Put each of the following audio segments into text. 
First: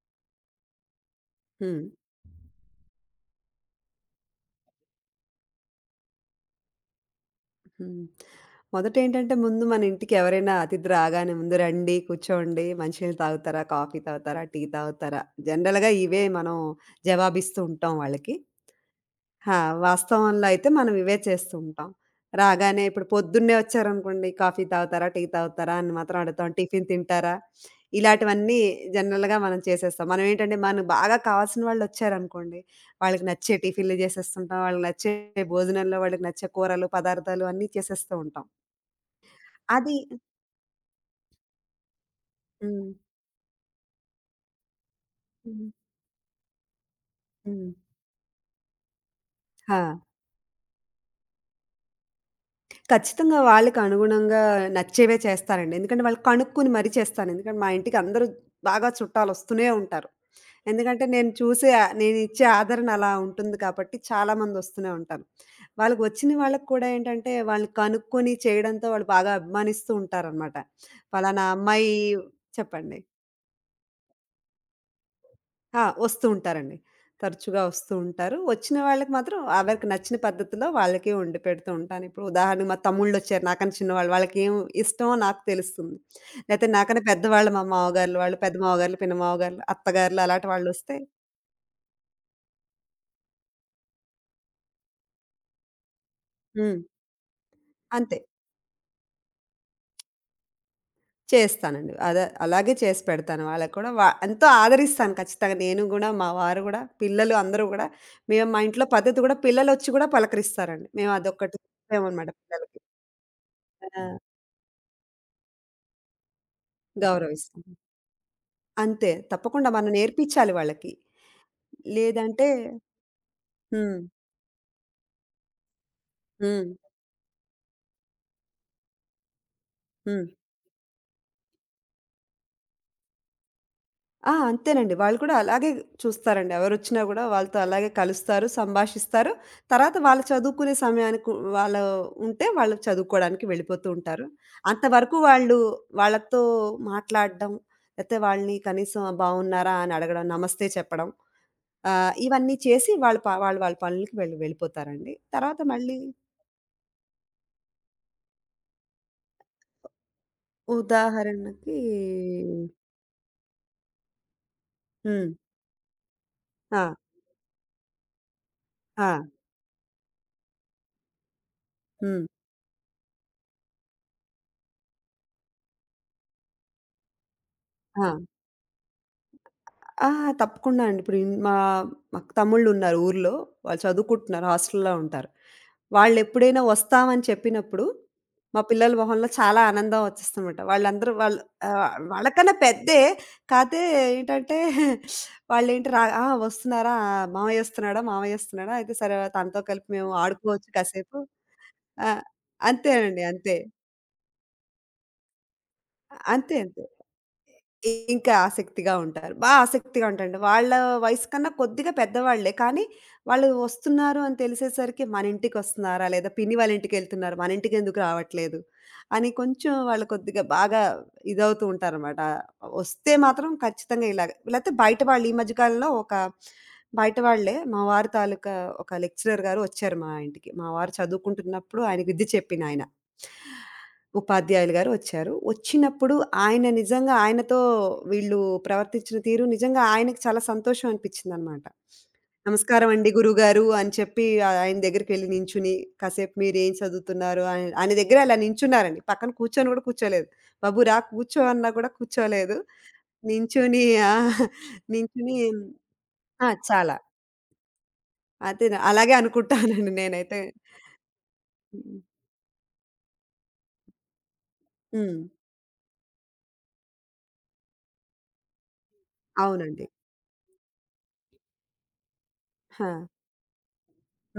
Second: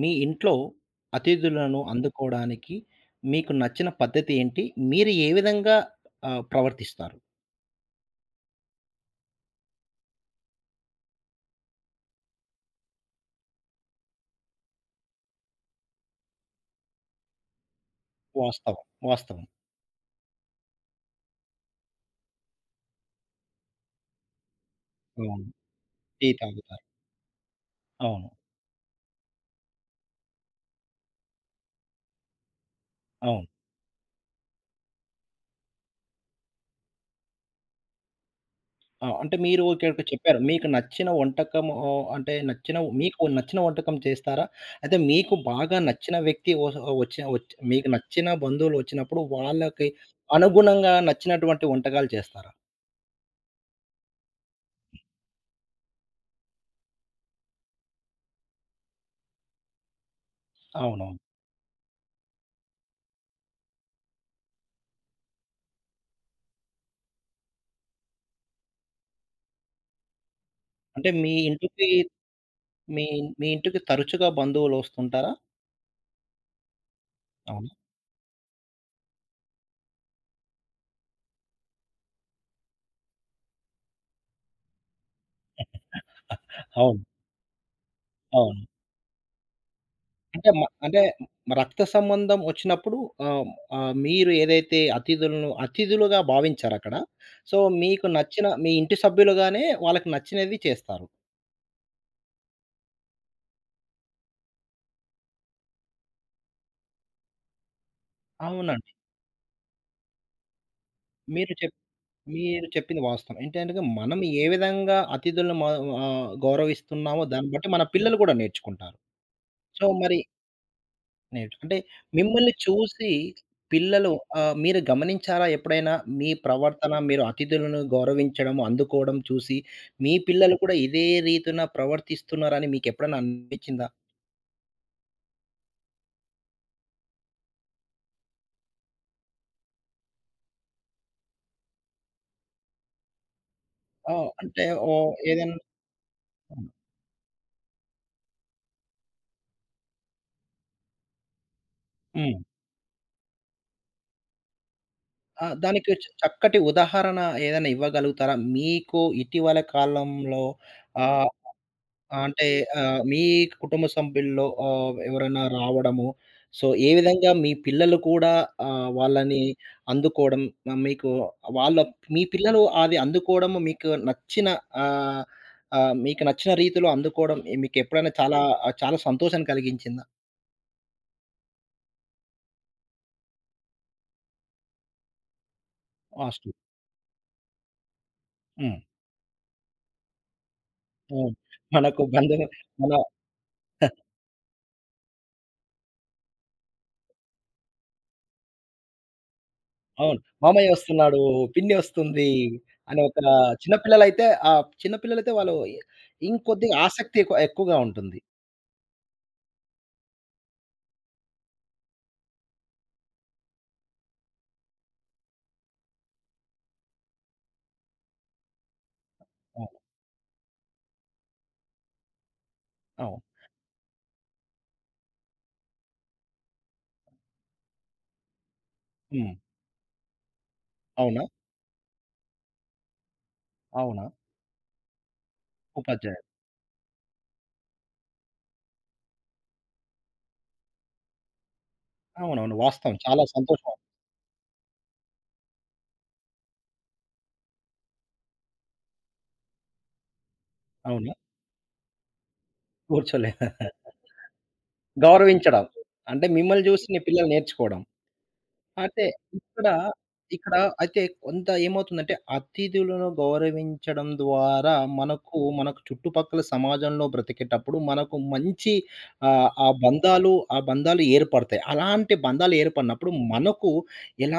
మీ ఇంట్లో అతిథులను హ్మ్. అందుకోవడానికి మీకు నచ్చిన పద్ధతి ఏంటి? మీరు ఏ విధంగా ప్రవర్తిస్తారు? హ్మ్. మొదటేంటంటే ముందు మన ఇంటికి ఎవరైనా అతిథి రాగానే ముందు రండి, కూర్చోండి, మంచినీళ్ళు తాగుతారా? కాఫీ తాగుతారా? టీ తాగుతారా? జనరల్‌గా ఇవే మనం జవాబిస్తూ ఉంటాం వాళ్ళకి. వాస్తవం. వాస్తవం. ఆ! వాస్తవంలో అయితే మనం ఇవే చేస్తూ ఉంటాం. రాగానే ఇప్పుడు పొద్దున్నే వచ్చారనుకోండి, కాఫీ తాగుతారా? టీ అవును. తాగుతారా? అని మాత్రం టీ అడుగుతాం. తాగుతారు. టిఫిన్ తింటారా? అవును. ఇలాంటివన్నీ జనరల్‌గా మనం చేసేస్తాం. మనం ఏంటంటే మనకు బాగా కావాల్సిన వాళ్ళొచ్చారనుకోండి, వాళ్ళకి అవును. నచ్చే టిఫిన్‌లు చేసేస్తుంటాం. వాళ్ళకి నచ్చే భోజనంలో వాళ్ళకి నచ్చే కూరలు, పదార్థాలు అన్నీ చేసేస్తూ ఉంటాం. ఆ! అంటే మీరు అది ఇక్కడికి చెప్పారు. మీకు నచ్చిన వంటకం ఆహ్, అంటే నచ్చిన హ్మ్. మీకు నచ్చిన వంటకం చేస్తారా? అయితే మీకు హ్మ్. బాగా నచ్చిన వ్యక్తి వస్ వచ్చిన వచ్చి హ్మ్. మీకు నచ్చిన బంధువులు వచ్చినప్పుడు ఆ! వాళ్ళకి అనుగుణంగా నచ్చినటువంటి వంటకాలు చేస్తారా? ఖచ్చితంగా వాళ్ళకి అనుగుణంగా నచ్చేవే చేస్తానండి. ఎందుకంటే వాళ్ళు కనుక్కొని మరీ చేస్తాను. ఎందుకంటే మా ఇంటికి అందరూ బాగా చుట్టాలొస్తూనే ఉంటారు. ఎందుకంటే అవునవును. నేను చూసే నేనిచ్చే ఆదరణ అలా ఉంటుంది కాబట్టి చాలామందొస్తూనే ఉంటారు. వాళ్ళకి వచ్చిన వాళ్ళకి కూడా ఏంటంటే వాళ్ళని కనుక్కొని చేయడంతో వాళ్ళు బాగా అభిమానిస్తూ ఉంటారనమాట. అంటే మీ పలానా ఇంటికి అమ్మాయి చెప్పండి. మీ మీ ఇంటికి తరచుగా బంధువులు వస్తుంటారా? ఆ! వస్తూ ఉంటారండి. తరచుగా అవును. వస్తూ ఉంటారు. వచ్చిన వాళ్ళకి మాత్రం ఎవరికి నచ్చిన పద్ధతిలో వాళ్ళకే వండి పెడుతూ ఉంటాను. ఇప్పుడు ఉదాహరణకు మా తమ్ముళ్ళొచ్చారు నాకన్నా చిన్నవాళ్ళు. వాళ్ళకేం ఇష్టమో నాకు తెలుస్తుంది. లేతే అవును. నాకన్నా పెద్దవాళ్ళు మా మావగార్లు వాళ్ళు, పెద్ద అవును. మావగార్లు, పిన్న మావగార్లు, అత్తగార్లు అలాంటి అంటే మ వాళ్ళొస్తే అంటే రక్త సంబంధం వచ్చినప్పుడు ఆహ్, ఆహ్, మీరు ఏదైతే అతిథులను అతిథులుగా హ్మ్. భావించారక్కడ. సో, మీకు అంతే. నచ్చిన మీ ఇంటి సభ్యులుగానే వాళ్ళకి నచ్చినవి చేస్తారు. చేస్తానండి. అదే అలాగే చేసి పెడతాను వాళ్ళకి కూడా. ఎంతో ఆదరిస్తాను ఖచ్చితంగా. నేను గూడా, మా వారు గూడా, పిల్లలు అందరూ గూడా మేము మా ఇంట్లో అవునండి. పద్ధతి గూడా పిల్లలొచ్చి గూడా పలకరిస్తారండి. మేము మీరు అదొక్కటి చెప్ ఇచ్చామనమాట మీరు పిల్లలకి. చెప్పింది వాస్తవం. ఏంటంటే ఆ! మనం ఏ విధంగా అతిథులను గౌరవిస్తున్నామో దాన్ని గౌరవిస్తాం. బట్టి మన పిల్లలు కూడా నేర్చుకుంటారు. అంతే. తప్పకుండా సో, మనం మరి నేర్పిచ్చాలి వాళ్ళకి. నేర్చు అంటే లేదంటే మిమ్మల్ని చూసి హ్మ్. పిల్లలు మీరు గమనించారా ఎప్పుడైనా? మీ హ్మ్. ప్రవర్తన, మీరు అతిథులను గౌరవించడం, అందుకోవడం చూసి మీ హ్మ్. పిల్లలు కూడా ఇదే రీతిన ప్రవర్తిస్తున్నారని మీకెప్పుడైనా అనిపించిందా? ఆ! అంతేనండి. వాళ్ళు కూడా అలాగే చూస్తారండి. ఎవరొచ్చినా గూడా వాళ్ళతో అలాగే కలుస్తారు, సంభాషిస్తారు. తర్వాత వాళ్ళు చదువుకునే సమయానికి వాళ్ళు ఉంటే వాళ్ళు చదువుకోడానికి వెళ్ళిపోతూ ఆ! ఉంటారు. అంటే ఓహ్! అంతవరకు ఏదన్నా వాళ్ళు వాళ్ళతో మాట్లాడడం, లేతే వాళ్ళని కనీసం బావున్నారా? అని అడగడం, నమస్తే చెప్పడం హ్మ్. ఇవన్నీ చేసి వాళ్ళు వాళ్ళ పనులకి వెళ్ళిపోతారండి. ఆ! తర్వాత దానికి మళ్ళీ చక్కటి ఉదాహరణ ఏదైనా ఇవ్వగలుగుతారా? మీకు ఇటీవల కాలంలో ఆహ్ ఉదాహరణకి ఆ! అంటే ఆహ్, మీ కుటుంబ సభ్యుల్లో హ్మ్. ఎవరైనా రావడము, సో, ఆ! ఏ విధంగా మీ పిల్లలు కూడా ఆ! వాళ్ళని అందుకోవడం ఆహ్, మీకు వాళ్ళ మీ హ్మ్. పిల్లలు అది అందుకోవడం మీకు నచ్చిన ఆహ్, ఆహ్, మీకు నచ్చిన రీతిలో అందుకోవడం ఆ! మీకెప్పుడైనా చాలా చాలా సంతోషం కలిగించిందా? ఆ! తప్పకుండా అండి. ఇప్పుడు ఇన్ మా మాకు తమ్ముళ్ళున్నారు ఊర్లో. వాళ్ళు చదువుకుంటున్నారు. హాస్టల్‌లో ఉంటారు. లాస్ట్‌లో. వాళ్ళెప్పుడైనా వస్తామని చెప్పినప్పుడు, మా హ్మ్. పిల్లల మొహంలో చాలా ఆనందం వచ్చేస్తదనమాట. వాళ్ళందరూ అవును. వాళ్ళు మనకు బంధువు వాళ్ళకన్నా మన పెద్దే. కాతే ఏంటంటే, వాళ్ళేంటి రా "ఆ! వస్తున్నారా? మామయ్య వస్తున్నాడా? మామయ్య వస్తున్నాడా? అయితే సరే తనతో కలిపి మేము అవును. మామయ్య ఆడుకోవచ్చు కాసేపు." వస్తున్నాడు, పిన్ని ఆ! వస్తుంది అని ఒక అంతేనండి. అంతే. చిన్న పిల్లలైతే చిన్న పిల్లలైతే వాళ్ళు అంతే. ఇంకొద్దిగా అంతే. ఆసక్తి ఎక్కువగా ఉంటుంది. ఇంకా ఆసక్తిగా ఉంటారు. ఆసక్తిగా ఉంటారండి. వాళ్ళ వయసు కన్నా కొద్దిగా పెద్దవాళ్ళే. కానీ, వాళ్ళు వస్తున్నారు అని తెలిసేసరికి మన ఇంటికొస్తున్నారా? లేదా పిన్ని వాళ్ళ ఇంటికెళ్తున్నారు. మన ఇంటికెందుకు రావట్లేదు? అని కొంచెం అవును. వాళ్ళు కొద్దిగా బాగా ఇదవుతూ ఉంటారనమాట. వస్తే అవును. మాత్రం ఖచ్చితంగా ఇలాగ. లేతే బయట వాళ్ళు ఈ మధ్య కాలంలో ఒక బయట వాళ్ళే మా వారి తాలూకా ఒక హ్మ్. లెక్చరర్ గారు వచ్చారు మా ఇంటికి. మా వారు అవునా? చదువుకుంటున్నప్పుడు ఆయనకి విద్య చెప్పిందాయన. అవునా? ఉపాధ్యాయులు గారు వచ్చారు. వచ్చినప్పుడు ఉపాధ్యాయుడు. ఆయన నిజంగా ఆయనతో వీళ్ళు ప్రవర్తించిన తీరు నిజంగా ఆయనకి చాలా సంతోషం అనిపించిందనమాట. అవునవును. "నమస్కారం వాస్తవం. అండి చాలా గురువుగారు" సంతోషం. అని చెప్పి ఆయన దగ్గరికెళ్లి నించుని, కాసేపు మీరేం చదువుతున్నారు ఆయన ఆయన దగ్గర అలా నించున్నారండి. పక్కన కూర్చొని గూడా కూర్చోలేదు. "బాబు రా అవును. కూర్చో" అన్నా కూడా కూర్చోలేదు. కూర్చోలేదా? నించుని ఆ! నించుని గౌరవించడం. అంటే ఆ! మిమ్మల్ని చూసి చాలా. నీ పిల్లలు నేర్చుకోవడం. అదే అంటే అలాగే ఇక్కడ, అనుకుంటానండి నేనైతే. ఇక్కడ అయితే కొంత హ్మ్. ఏమవుతుందంటే అతిథులను గౌరవించడం ద్వారా హ్మ్. మనకు చుట్టుపక్కల సమాజంలో బ్రతికేటప్పుడు మనకు మంచి అవునండి. ఆ బంధాలు ఏర్పడతాయి. అలాంటి బంధాలు ఆ! ఏర్పడినప్పుడు మనకు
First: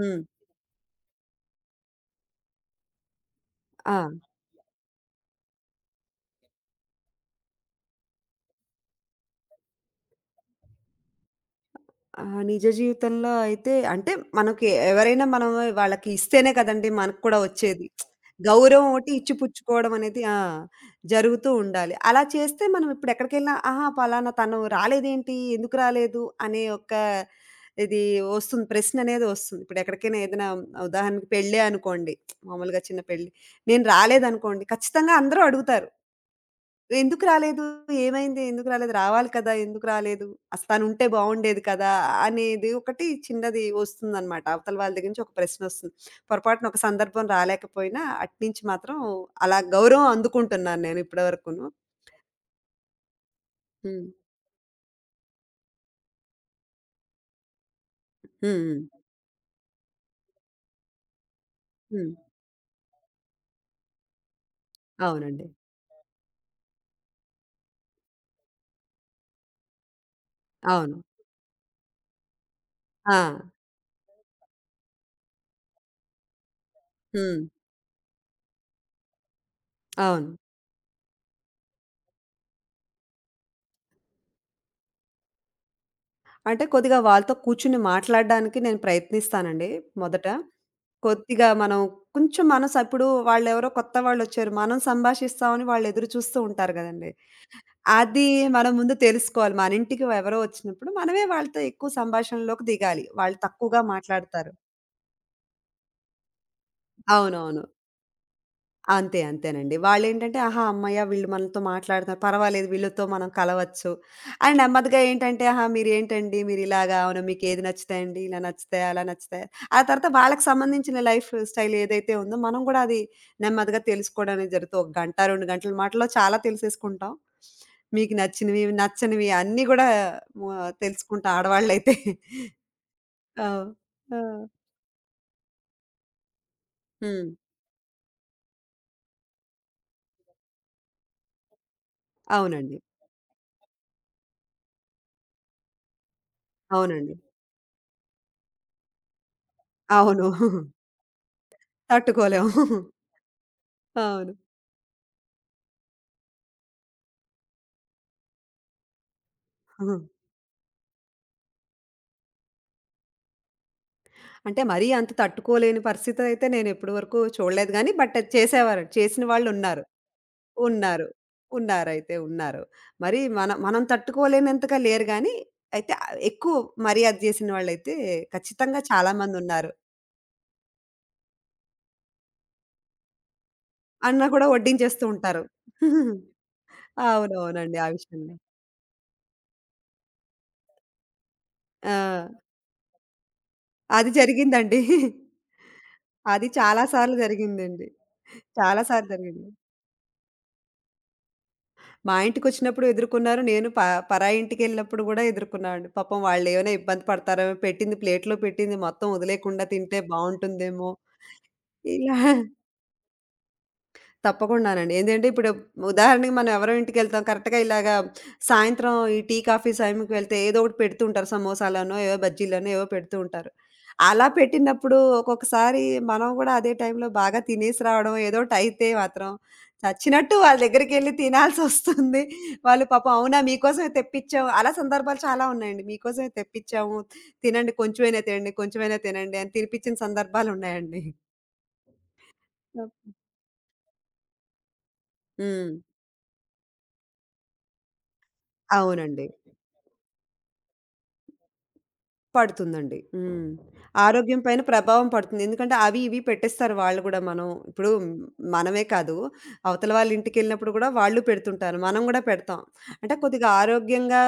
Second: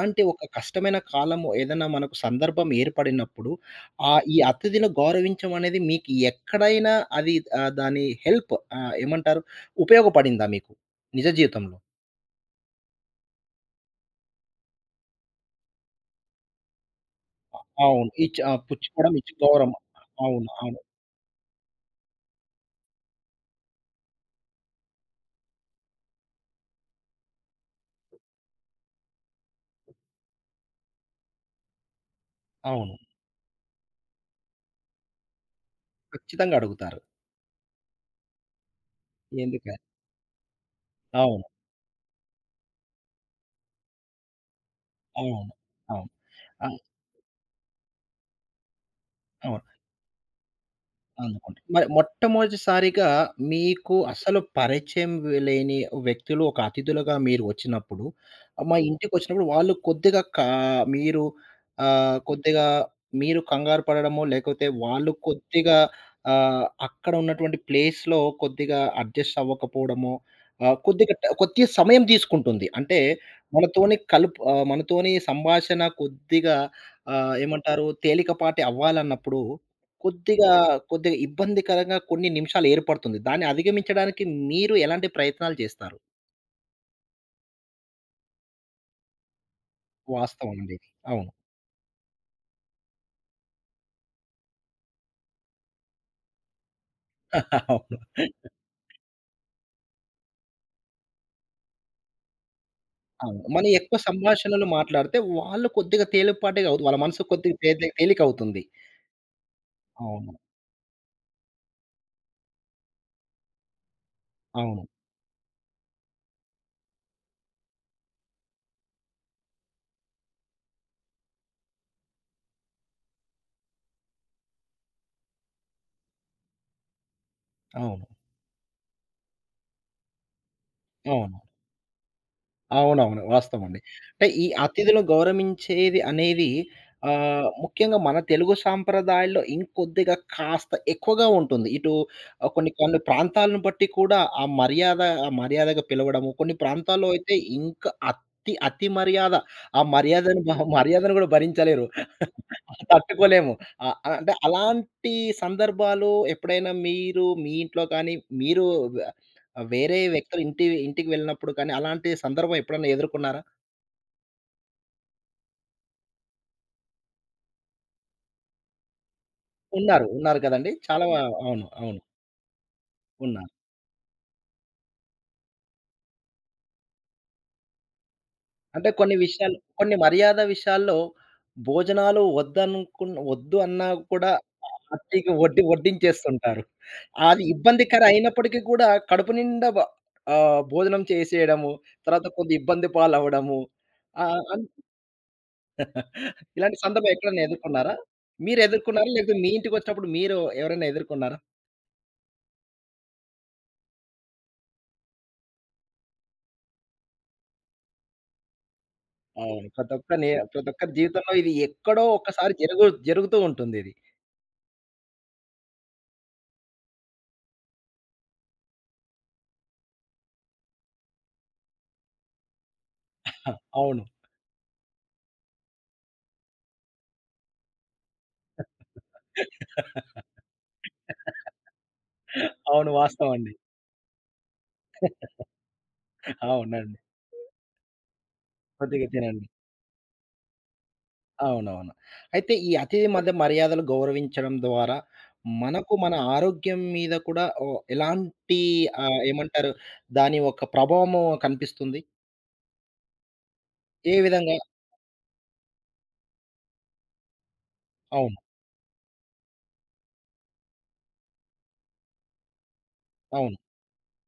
హ్మ్. ఒక కష్టమైన కాలము ఏదైనా మనకు సందర్భం ఏర్పడినప్పుడు ఆ! ఈ అతిథిని గౌరవించడం అనేది మీకు ఎక్కడైనా అది ఆహ్, దాని హెల్ప్ ఆహ్, ఏమంటారు ఉపయోగపడిందా మీకు నిజ జీవితంలో? ఆ! నిజ జీవితంలో అయితే అంటే మనకి ఎవరైనా మనం వాళ్ళకి ఇస్తేనే కదండీ మనకు కూడా వచ్చేది. అవును. ఇచ్ ఆ! గౌరవం ఒకటి పుచ్చుకోవడం, ఇచ్చి ఇచ్చుకోవడం. పుచ్చుకోవడం అనేది ఆ! అవును. అవును. జరుగుతూ ఉండాలి. అలా చేస్తే మనం ఇప్పుడు ఎక్కడికెళ్ళినా, ఆహా! పలానా తను రాలేదేంటి? ఎందుకు రాలేదు? అనే ఒక ఇది వస్తుంది. ప్రశ్న అనేది వస్తుంది. ఇప్పుడు ఎక్కడికైనా ఏదైనా ఉదాహరణకి పెళ్ళే అనుకోండి. మామూలుగా అవును. చిన్న పెళ్లి. నేను రాలేదనుకోండి ఖచ్చితంగా అందరూ అడుగుతారు. ఖచ్చితంగా అడుగుతారు. ఎందుకు రాలేదు? ఏమైంది? ఎందుకు రాలేదు? రావాలి కదా! ఎందుకని? ఎందుకు రాలేదు? అసలు తనుంటే అవును. బావుండేది కదా! అనేది ఒకటి చిన్నది వస్తుందనమాట. అవతల వాళ్ళ దగ్గర నుంచి ఒక అవును. ప్రశ్నొస్తుంది. అవును. ఆ! పొరపాటున ఒక సందర్భం రాలేకపోయినా అట్నుంచి మాత్రం అలా అవును. గౌరవం అందుకుంటున్నాను నేను ఇప్పటి అందుకుంటారు. వరకును. మరి మొట్టమొదటిసారిగా మీకు హ్మ్. అసలు పరిచయం లేని వ్యక్తులు ఒక అతిథులుగా మీరు వచ్చినప్పుడు, హ్మ్. మా హ్మ్. ఇంటికొచ్చినప్పుడు వాళ్ళు కొద్దిగా మీరు హ్మ్. ఆహ్, కొద్దిగా మీరు కంగారు పడడమో, లేకపోతే వాళ్ళు అవునండి. కొద్దిగా అక్కడ ఉన్నటువంటి ప్లేస్‌లో కొద్దిగా అడ్జస్ట్ అవ్వకపోవడమో, ఆహ్, అవును. కొద్దిగా ట కొద్దిగా సమయం తీసుకుంటుంది. అంటే ఆ! మనతోని సంభాషణ కొద్దిగా ఆహ్, హ్మ్. ఏమంటారు తేలికపాటి అవ్వాలన్నప్పుడు అవును. కొద్దిగా, కొద్దిగా ఇబ్బందికరంగా కొన్ని నిమిషాలు ఏర్పడుతుంది. దాన్ని అధిగమించడానికి మీరు ఎలాంటి ప్రయత్నాలు చేస్తారు? అంటే కొద్దిగా వాళ్ళతో కూర్చొని మాట్లాడడానికి నేను ప్రయత్నిస్తానండి మొదట. వాస్తవం అండి ఇది. అవును. కొద్దిగా మనం కొంచెం మనసు ఇప్పుడు వాళ్ళెవరో కొత్త వాళ్ళొచ్చారు. మనం సంభాషిస్తామని వాళ్ళు ఎదురు చూస్తూ ఉంటారు గదండీ! అవును. అది మనం ముందు తెలుసుకోవాలి. మన ఇంటికి ఎవరో వచ్చినప్పుడు మనమే వాళ్ళతో ఎక్కువ సంభాషణలోకి దిగాలి. వాళ్ళు అవును. మనం తక్కువగా ఎక్కువ మాట్లాడతారు. సంభాషణలు మాట్లాడితే వాళ్ళు కొద్దిగా తేలికపాటిగా అవుతు వాళ్ళ మనసు కొద్దిగా అవునవును. తేలికవుతుంది. అంతే. అంతేనండి. అవును. వాళ్ళేంటంటే, ఆహా! హమ్మయ్య! వీళ్ళు మనతో మాట్లాడుతున్నారు. పర్వాలేదు వీళ్ళతో మనం కలవచ్చు. అని అవును. నెమ్మదిగా ఏంటంటే, ఆహా! మీరేంటండి మీరిలాగా అవునా? మీకేది నచ్చుతాయండి? ఇలా నచ్చుతాయా? అలా నచ్చుతాయా? ఆ తర్వాత వాళ్ళకి సంబంధించిన లైఫ్ స్టైల్ ఏదైతే ఉందో, మనం గూడా అది నెమ్మదిగా తెలుసుకోవడం అనేది జరుగుతుంది. ఒక గంట, 2 గంటల మాటలో చాలా తెలిసేసుకుంటాం. అవును. మీకు నచ్చినవి, నచ్చనివి అన్నీ గూడా తెలుసుకుంటాం అవును. ఆడవాళ్ళైతే. అవునవును. ఆ! వాస్తవమండి. ఆ! అంటే ఈ అతిథులు గౌరవించేది అనేది హ్మ్. ముఖ్యంగా మన తెలుగు సాంప్రదాయాల్లో ఇంకొద్దిగా కాస్త ఎక్కువగా ఉంటుంది. ఇటు కొన్ని అవునండి. కొన్ని ప్రాంతాలను బట్టి కూడా ఆ మర్యాదగా పిలవడము, కొన్ని ప్రాంతాల్లో అవునండి. అయితే ఇంకా అతి అతి మర్యాద. ఆ అవును. మర్యాదను మహ మర్యాదను కూడా భరించలేరు. తట్టుకోలేము. తట్టుకోలేము. అంటే అవును. అలాంటి సందర్భాలు ఎప్పుడైనా మీరు మీ ఇంట్లో కానీ, మీరు ఆహా! వేరే వ్యక్తుల ఇంటికి వెళ్ళినప్పుడు కానీ, అలాంటి సందర్భం ఎప్పుడైనా ఎదుర్కొన్నారా? అంటే మరీ అంత తట్టుకోలేని పరిస్థితయితే నేనెప్పటి వరకు చూడలేదు గానీ, బట్ అది చేసేవారు. చేసిన వాళ్ళున్నారు. ఉన్నారు. ఉన్నారు కదండీ. చాలా ఉన్నారు. ఉన్నారైతే అవును. ఉన్నారు. అవును. అయితే ఉన్నారు. మరి ఉన్నారు. మనం మనం తట్టుకోలేనంతగా లేరు గానీ, అయితే ఎక్కువ మర్యాద జేసిన వాళ్ళైతే ఖచ్చితంగా అంటే చాలా కొన్ని విషయాలు మందున్నారు. కొన్ని మర్యాద విషయాల్లో భోజనాలు వద్దు అన్నా అన్న కూడా కూడా వడ్డించేస్తూ అట్టిగా ఉంటారు. వడ్డించేస్తుంటారు. అది అవునవునండి. ఆ ఇబ్బందికర విషయంలో. అయినప్పటికీ కూడా కడుపు నిండా భోజనం చేసేయడము, తర్వాత ఆ! కొద్దిగా ఇబ్బంది పాలవ్వడము. అది ఆహ్ జరిగిందండి. అది ఇలాంటి చాలా సందర్భం సార్లు ఎక్కడైనా జరిగిందండి. ఎదుర్కొన్నారా? చాలా మీరెదుర్కున్నారా? సార్లు లేకపోతే జరిగింది. మీ ఇంటికొచ్చినప్పుడు మీరు ఎవరైనా ఎదుర్కొన్నారా? మా ఇంటికొచ్చినప్పుడు ఎదుర్కొన్నారు. నేను ప పరాయి ఇంటికెళ్ళినప్పుడు గూడా ఎదుర్కున్నానండి. పాపం వాళ్ళేమైనా ఇబ్బంది పడతారేమో, పెట్టింది ప్లేట్‌లో పెట్టింది మొత్తం వదిలేయకుండా అవును. తింటే ప్రతి బావుంటుందేమో ఒక్కరి జీవితంలో ఇది ఎక్కడో ఇలా ఒక్కసారి జరుగుతూ ఉంటుంది ఇది. తప్పకుండానండి. ఏందంటే ఇప్పుడు ఉదాహరణకి మనం ఎవరో ఇంటికెళ్తాం కరెక్ట్‌గా ఇలాగా సాయంత్రం ఈ టీ, కాఫీ సమయంకి వెళ్తే ఏదో ఒకటి పెడుతూ ఉంటారు. సమోసాలనో, ఏవో బజ్జీలనో ఏవో పెడుతూ హ! ఉంటారు. అవును. అలా పెట్టినప్పుడు ఒక్కొక్కసారి మనం గూడా అదే టైంలో బాగా తినేసి రావడం ఏదోటి అయితే మాత్రం చచ్చినట్టు వాళ్ళ దగ్గరికెళ్లి తినాల్సొస్తుంది. వాళ్ళు అవును. పాపం వాస్తవం అవునా అండి. మీకోసమే తెప్పిచ్చాము. అలా సందర్భాలు చాలా ఉన్నాయండి. మీకోసమే అవునండి. తెప్పిచ్చాము. తినండి కొంచెమైనా తినండి, కొంచెమైనా కొద్దిగా తినండి తినండి. అని తినిపించిన సందర్భాలున్నాయండి. అవునవును. అయితే ఈ అతిథి అప్ మధ్య మర్యాదలు గౌరవించడం ద్వారా హ్మ్. మనకు మన ఆరోగ్యం మీద కూడా ఓ ఎలాంటి ఆహ్, అవునండి. ఏమంటారు? దాని యొక్క ప్రభావము కనిపిస్తుంది? పడుతుందండి. హ్మ్. ఏ ఆరోగ్యం విధంగా? పైన ప్రభావం పడుతుంది. ఎందుకంటే అవి ఇవి పెట్టేస్తారు వాళ్ళు గూడా. మనం ఇప్పుడు అవును. మనమే కాదు, అవతల వాళ్ళ ఇంటికెళ్ళినప్పుడు గూడా వాళ్ళు పెడుతుంటారు. మనం గూడా పెడతాం. అంటే కొద్దిగా అవును. ఆరోగ్యంగా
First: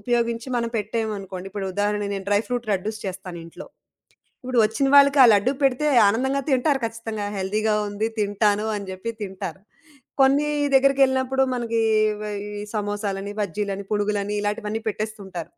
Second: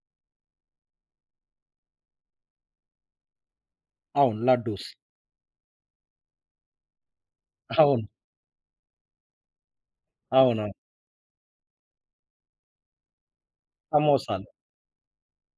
ఉపయోగించి మనం పెట్టామనుకోండి, ఇప్పుడు ఉదాహరణ నేను డ్రై ఫ్రూట్ లడ్డూస్ చేస్తాను ఇంట్లో. అవును. ఇప్పుడు వచ్చిన లడ్డూస్. వాళ్ళకి ఆ లడ్డూ పెడితే ఆనందంగా తింటారు ఖచ్చితంగా. హెల్తీగా అవును. ఉంది తింటాను అని జెప్పి తింటారు. కొన్ని అవునవును. దగ్గరికెళ్ళినప్పుడు మనకి వ ఈ సమోసాలని, బజ్జీలని, పునుగులని సమోసా. ఇలాంటివన్నీ పెట్టేస్తుంటారు.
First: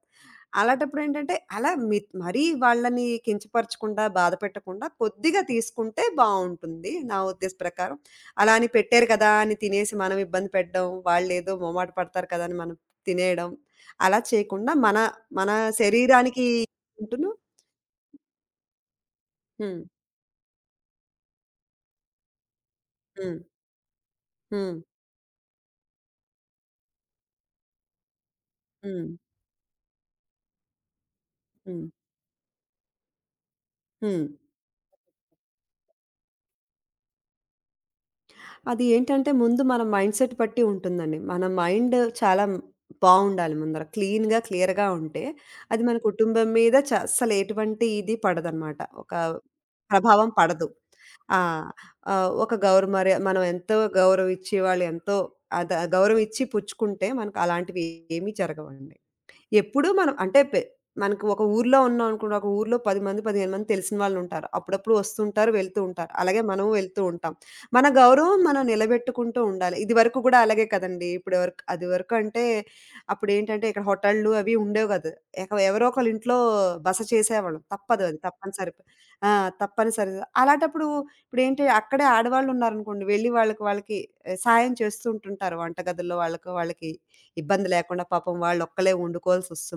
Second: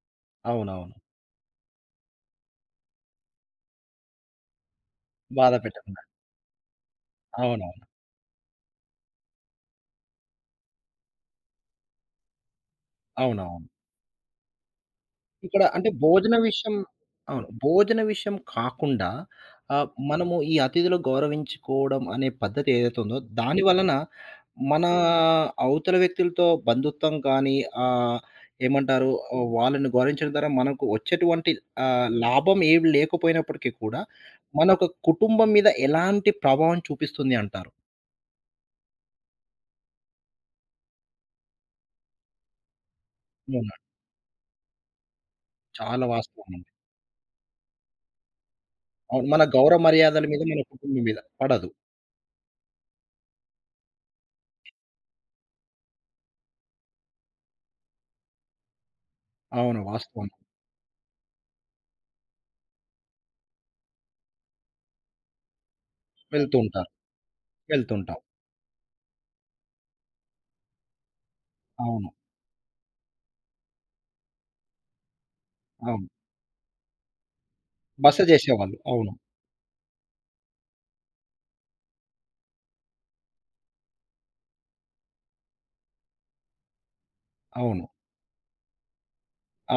అవునవును. అలాంటప్పుడు ఏంటంటే, అలా మి మరీ వాళ్ళని కించపరచకుండా, బాధ పెట్టకుండా కొద్దిగా బాధ పెట్టకుండా. తీసుకుంటే బావుంటుంది నా ఉద్దేశం అవునవును. ప్రకారం. అలా అని పెట్టారు కదా అని తినేసి మనం ఇబ్బంది పెట్టడం, వాళ్ళేదో మొహమాట పడతారు కదా అని మనం తినేయడం, అవునవును. అలా చేయకుండా మన మన ఇక్కడ అంటే భోజన శరీరానికి విషయం ఉంటును అవును. భోజన విషయం కాకుండా హ్మ్. మనము ఈ అతిథులు గౌరవించుకోవడం అనే పద్ధతి ఏదైతే ఉందో హ్మ్. దాని వలన హ్మ్. మన అవతల వ్యక్తులతో బంధుత్వం కానీ ఆహ్, హ్మ్. ఏమంటారు వాళ్ళని గౌరవించడం ద్వారా మనకు వచ్చేటువంటి హ్మ్. లాభం ఏమి లేకపోయినప్పటికీ కూడా హ్మ్. మన ఒక కుటుంబం మీద ఎలాంటి ప్రభావం చూపిస్తుంది అంటారు? అది ఏంటంటే ముందు మన మైండ్‌సెట్ బట్టి ఉంటుందండి. మన మైండ్ చాలా బావుండాలి అవునా? ముందర. క్లీన్‌గా, క్లియర్‌గా ఉంటే అది మన చాలా కుటుంబం వాస్తవం అండి. మీద అస్సలు ఎటువంటి ఇది పడదనమాట. ఒక అవును. మన గౌరవ మర్యాదల ప్రభావం మీద మన పడదు. కుటుంబం మీద ఆ! పడదు. ఒక గౌరవ మర్యా మనం ఎంతో గౌరవిచ్చి వాళ్ళు ఎంతో గౌరవిచ్చి పుచ్చుకుంటే మనకు అలాంటివి ఏమీ జరగవండి. అవును. ఎప్పుడూ మనం వాస్తవం. అంటే మనకు ఒక ఊర్లో ఉన్నాం అనుకోండి. ఒక ఊర్లో 10 మంది, 15 మంది తెలిసిన వాళ్ళుంటారు. అప్పుడప్పుడు వస్తుంటారు, వెళ్తూ ఉంటారు. అలాగే వెళ్తూ మనము ఉంటారు. వెళ్తూ ఉంటాం. మన వెళ్తుంటాం. గౌరవం మనం నిలబెట్టుకుంటూ ఉండాలి. ఇదివరకు గూడా అలాగే కదండీ! ఇప్పటివరకు అవును. అదివరకు అంటే అప్పుడేంటంటే ఇక్కడ హోటళ్ళు అవి ఉండేవి కాదు. ఎవరో అవును. ఒకళ్ళ ఇంట్లో బస చేసేవాళ్ళం. తప్పదు బస అది. తప్పనిసరి జేసేవాళ్ళు. అవును. ఆ! తప్పనిసరి. అలాంటప్పుడు ఇప్పుడేంటి అక్కడే ఆడవాళ్ళున్నారనుకోండి. వెళ్లి వాళ్ళకి వాళ్ళకి ఏ, సాయం చేస్తూ ఉంటుంటారు వంటగదుల్లో వాళ్ళకి వాళ్ళకి. ఇబ్బంది అవును. లేకుండా పాపం వాళ్ళొక్కళ్ళే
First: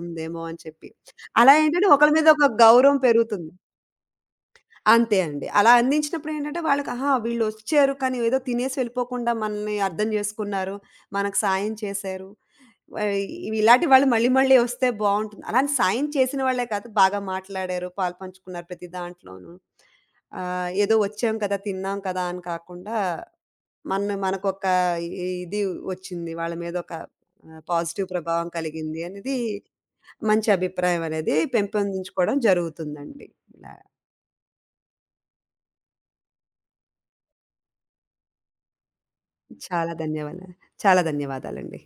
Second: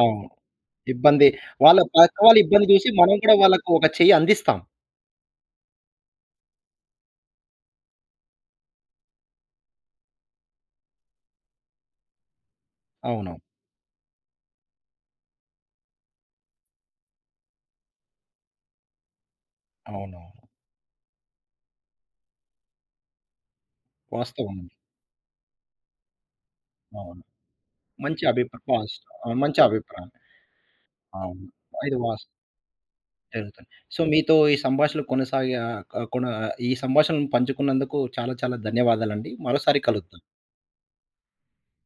అవును. అని చెప్పి. ఇబ్బంది అలా వాళ్ళ ఏంటంటే ఒకళ్ళ పక్క మీద వాళ్ళ ఒక ఇబ్బంది జూసి గౌరవం మనం గూడా పెరుగుతుంది. వాళ్ళకు ఒక చెయ్యి అందిస్తాం. అంతే అండి. అలా అందించినప్పుడేంటంటే వాళ్ళకి ఆహా! వీళ్ళొచ్చారు కానీ ఏదో తినేసి వెళ్ళిపోకుండా మనల్ని అర్థం జేసుకున్నారు. మనకు సాయం చేశారు. వై అవును. ఇవి ఇలాంటి వాళ్ళు మళ్ళీ మళ్ళీ వస్తే బావుంటుంది. అలానే సాయం చేసిన వాళ్ళే కాదు, బాగా మాట్లాడారు, పాలు పంచుకున్నారు ప్రతి దాంట్లోనూ. అవునవును. ఏదో వచ్చాం కదా! తిన్నాం కదా! అని కాకుండా, మన వాస్తవం. మనకొక అండి. ఇ ఇది వచ్చింది. వాళ్ళ మీద ఒక అవును. పాజిటివ్ మంచి ప్రభావం అభిప్రా కలిగింది పాస్ట్ ఆ! అనేది మంచి అభిప్రాయం. మంచి అభిప్రాయం అనేది అవును. ఇది వాస్ పెంపొందించుకోవడం జరుగుతుందండి. జరుగుతుంది. ఇలా సో, మీతో ఈ సంభాషణ కొనసాగా క కొన ఈ సంభాషణను పంచుకున్నందుకు చాలా చాలా ధన్యవాదాలండి. మరోసారి చాలా కలుద్దాం. ధన్యవాదాలు. చాలా ధన్యవాదాలండి.